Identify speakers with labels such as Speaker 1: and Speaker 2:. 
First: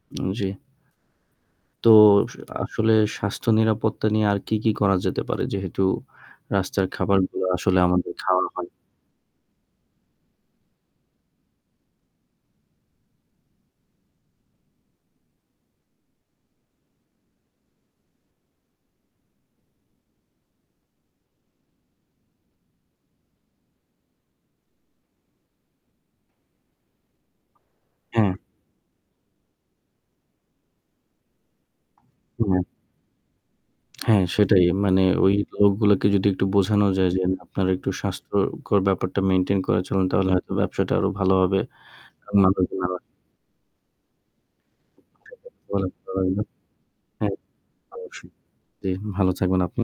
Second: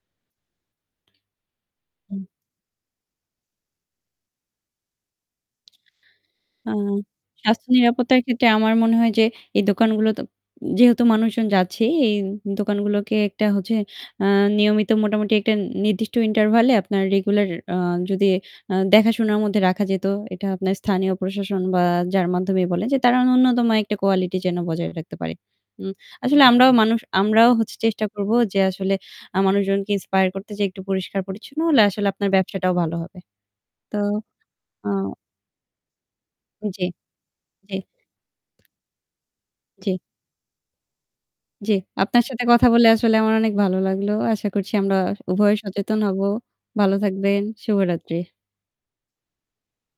Speaker 1: হুম জি। তো
Speaker 2: হু।
Speaker 1: সো আসলে স্বাস্থ্য নিরাপত্তা নিয়ে আর কি, কি করা যেতে পারে যেহেতু
Speaker 2: আ
Speaker 1: রাস্তার খাবারগুলো
Speaker 2: স্বাস্থ্য
Speaker 1: আসলে আমাদের
Speaker 2: নিরাপত্তার
Speaker 1: খাওয়া
Speaker 2: ক্ষেত্রে
Speaker 1: হয়।
Speaker 2: আমার মনে হয় যে এই দোকানগুলো তো যেহেতু মানুষজন যাচ্ছে এই দোকানগুলোকে একটা হচ্ছে আ নিয়মিত মোটামুটি একটা নির্দিষ্ট ইন্টারভ্যালে আপনার রেগুলার আ যদি দেখাশোনার মধ্যে রাখা যেত, এটা আপনার স্থানীয় প্রশাসন বা যার মাধ্যমেই বলেন যে তারা নুন্যতম একটা কোয়ালিটি যেন বজায় রাখতে পারে। উ আসলে আমরাও মানুষ, আমরাও চেষ্টা করব
Speaker 1: হ্যাঁ।
Speaker 2: যে আসলে আ মানুষজনকে ইন্সপায়ার করতে যেয়ে একটু পরিষ্কার পরিচ্ছন্ন হলে আসলে আপনার
Speaker 1: হু।
Speaker 2: ব্যবসাটাও ভালো হবে। তো
Speaker 1: হ্যাঁ, সেটাই। মানে
Speaker 2: আ
Speaker 1: ওই লোকগুলোকে যদি একটু বোঝানো
Speaker 2: জি,
Speaker 1: যায় যে আপনারা
Speaker 2: জি।
Speaker 1: একটু স্বাস্থ্যকর ব্যাপারটা মেইনটেইন করে
Speaker 2: জি।
Speaker 1: চলে্ন তাহলে হয়তো ব্যবসাটা আরো ভালো হবে।
Speaker 2: জি, আপনার সাথে কথা বলে
Speaker 1: [unintelligible]
Speaker 2: আসলে আমার অনেক ভালো লাগলো। আশা করছি আমরা উভয় সচেতন হবো।
Speaker 1: [unintelligible]
Speaker 2: ভালো
Speaker 1: হ্যাঁ,
Speaker 2: থাকবেন। শুভরাত্রি।
Speaker 1: অবশ্যই। জি, ভালো থাকবেন আপনিও।